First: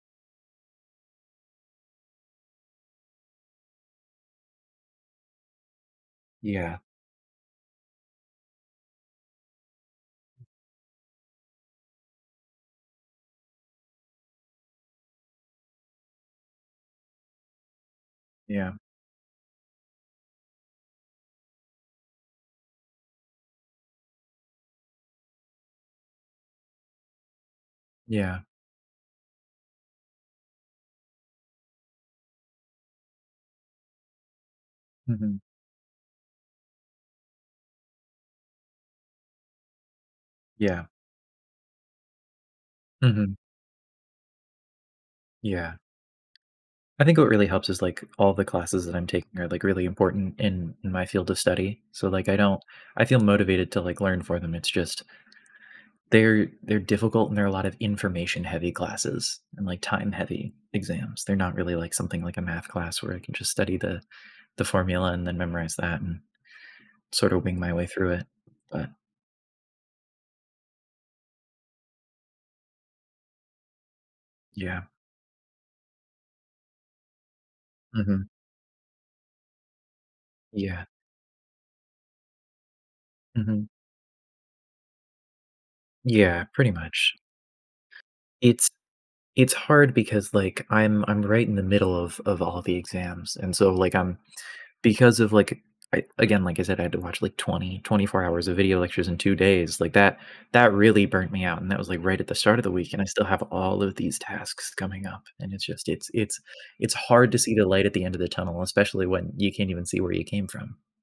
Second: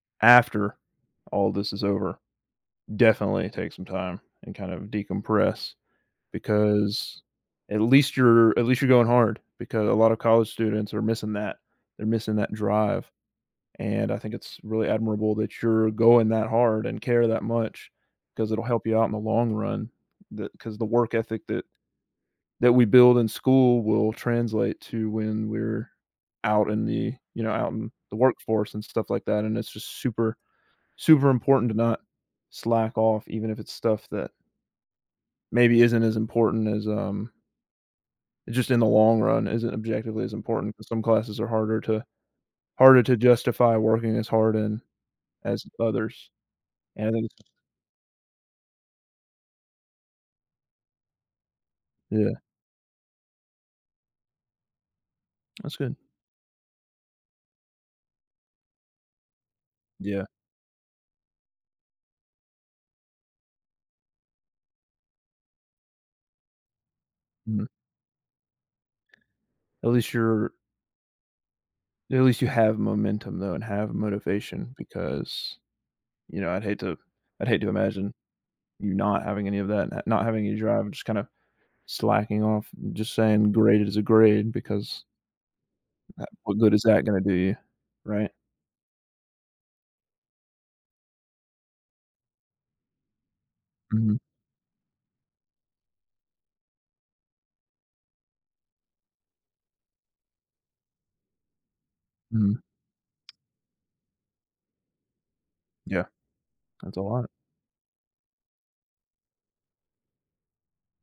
After all this is over, definitely take some time and kind of decompress, Yeah. because at least you're at least you're going hard, because a lot of college students are missing that. They're missing that drive, and I think it's really admirable that you're going that hard and care that much, 'cause it'll Yeah. help you out in the long run. The 'cause the work ethic that that we build in school will translate to when we're out in the, you know, out in the Yeah. workforce and stuff like that, and it's just super super important to not slack off even if it's stuff that Mhm. maybe isn't as important as, um just in the long run isn't objectively as important Yeah. 'cause some classes are harder to harder to Mhm. justify working as hard in as Yeah. others, I and think what it's really helps is, like, all the classes that I'm taking are, like, really important in in my field of study, so, like, I Yeah. don't I feel motivated to, like, learn for them, it's just That's good. they're they're difficult, and there are a lot of information-heavy classes and, like, Yeah. time-heavy exams, they're not really like something, like a math class where I can just study the the formula and then memorize that, and sort of wing Mhm. my way through it. But At least you're at least you have momentum though and have motivation Yeah. because, you know, I'd hate to I'd hate to imagine Mhm. you not having any of that not not having any Yeah. drive, just kinda slacking off, just saying, Mhm. "Graded as a grade" because ah, Yeah, what pretty good is that much. gonna do you? Right? It's it's hard because, like, I'm I'm right in the middle of of all the exams, and so, like, um, Mhm. because of, like, I again, like I said, I had to watch, like, 20, 24 hours of video lectures in 2 days, like, that that really burnt me out, and that was, like, right at the start Mhm. of the week, and I still have all of these tasks coming up, and it's just Yeah. it's it's it's That's a lot. hard to see the light at the end of the tunnel, especially when you can't even see where you came from.